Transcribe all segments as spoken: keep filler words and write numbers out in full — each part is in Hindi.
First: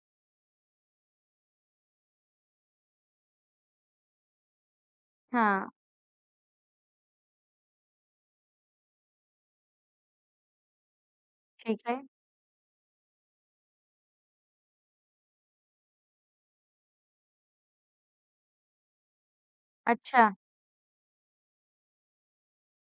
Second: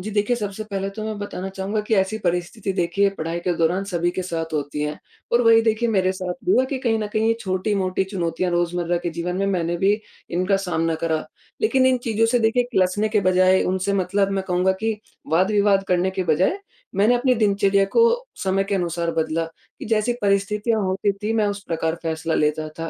जी देखिए, सबसे पहले तो मैं बताना चाहूँगा कि ऐसी परिस्थिति देखिए पढ़ाई के दौरान सभी के साथ होती है और वही हाँ। देखिए मेरे साथ भी हुआ कि कहीं न कहीं ये छोटी-मोटी चुनौतियाँ रोज़मर्रा के जीवन में मैंने भी इनका सामना करा। ठीक लेकिन इन है। चीज़ों से देखिए किलसने के बजाए उनसे मतलब, मैं कहूँगा कि वाद-विवाद करने के बजाए मैंने अपनी दिनचर्या को समय के अनुसार बदला कि जैसी अच्छा। परिस्थितियाँ होती थी मैं उस प्रकार फैसला लेता था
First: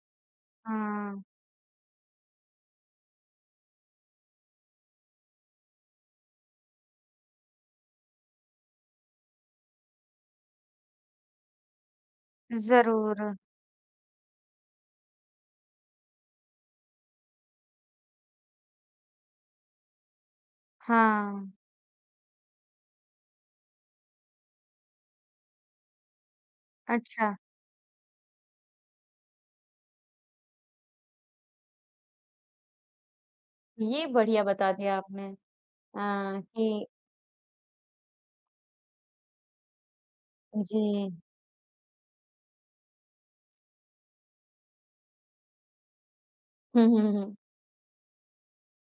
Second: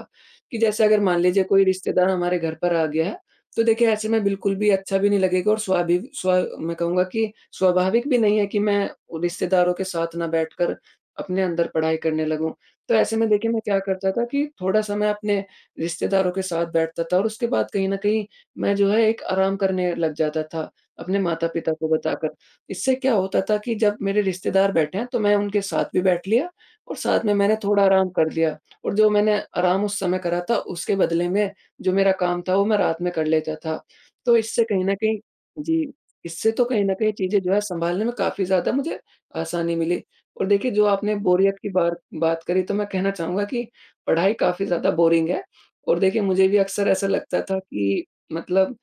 कि, जैसे अगर मान हाँ। लीजिए कोई रिश्तेदार हमारे घर पर आ गया है, तो देखिए ऐसे में बिल्कुल भी अच्छा भी नहीं लगेगा और स्वाभावि स्वा मैं कहूँगा कि स्वाभाविक भी नहीं है कि मैं रिश्तेदारों के साथ ना बैठ कर अपने अंदर पढ़ाई करने लगूँ। तो ऐसे में ज़रूर। देखिए मैं क्या करता था कि थोड़ा-सा मैं अपने रिश्तेदारों के साथ बैठता था और उसके बाद कहीं न कहीं मैं जो है एक आराम करने लग जाता था, अपने हाँ। माता-पिता को बताकर, इससे क्या होता था कि जब मेरे रिश्तेदार बैठें तो मैं उनके साथ भी बैठ लिया और साथ में अच्छा। मैंने थोड़ा आराम कर लिया। और जो मैंने आराम उस समय करा था उसके बदले में जो मेरा काम था वो मैं रात में कर लेता था। ये तो बढ़िया इससे बता कहीं न दिया कहीं आपने जी, अ, इससे तो कहीं की न कहीं चीज़ें जो है सँभालने में काफ़ी ज़्यादा मुझे आसानी मिली, और देखिए जो आपने जी। बोरियत की बार बात करी तो मैं कहना चाहूँगा कि पढ़ाई काफ़ी ज़्यादा बोरिंग है और देखिए मुझे भी हुँ, अक्सर हुँ, ऐसा हुँ। लगता था कि मतलब,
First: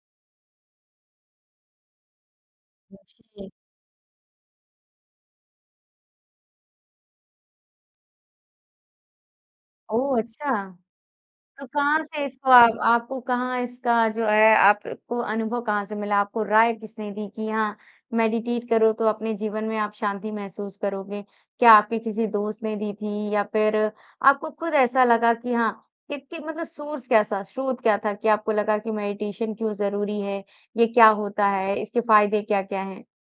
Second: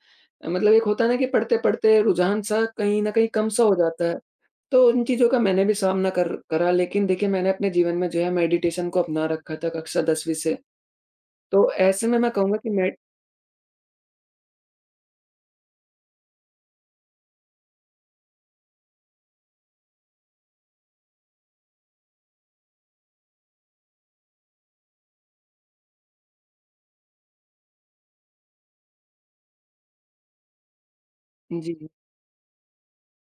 मतलब एक होता है ना कि पढ़ते-पढ़ते रुझान-सा कहीं न कहीं जी। कम-सा हो जाता है। तो उन चीज़ों का मैंने भी सामना कर करा लेकिन देखिए मैंने अपने जीवन में जो है मेडिटेशन को अपना रखा था कक्षा ओह दसवीं अच्छा। से, तो तो कहाँ ऐसे में से मैं इसको कहूँगा कि आप मैं आपको कहाँ इसका जो है अ, आपको अनुभव कहाँ से मिला, आपको राय किसने दी? की हाँ, मेडिटेट करो तो अपने जीवन में आप शांति महसूस करोगे। क्या आपके किसी दोस्त ने दी थी या फिर आपको खुद ऐसा लगा कि हाँ, कि, कि मतलब सोर्स कैसा स्रोत क्या था कि आपको लगा कि मेडिटेशन क्यों ज़रूरी है, ये क्या होता है? जी। इसके फायदे क्या-क्या हैं?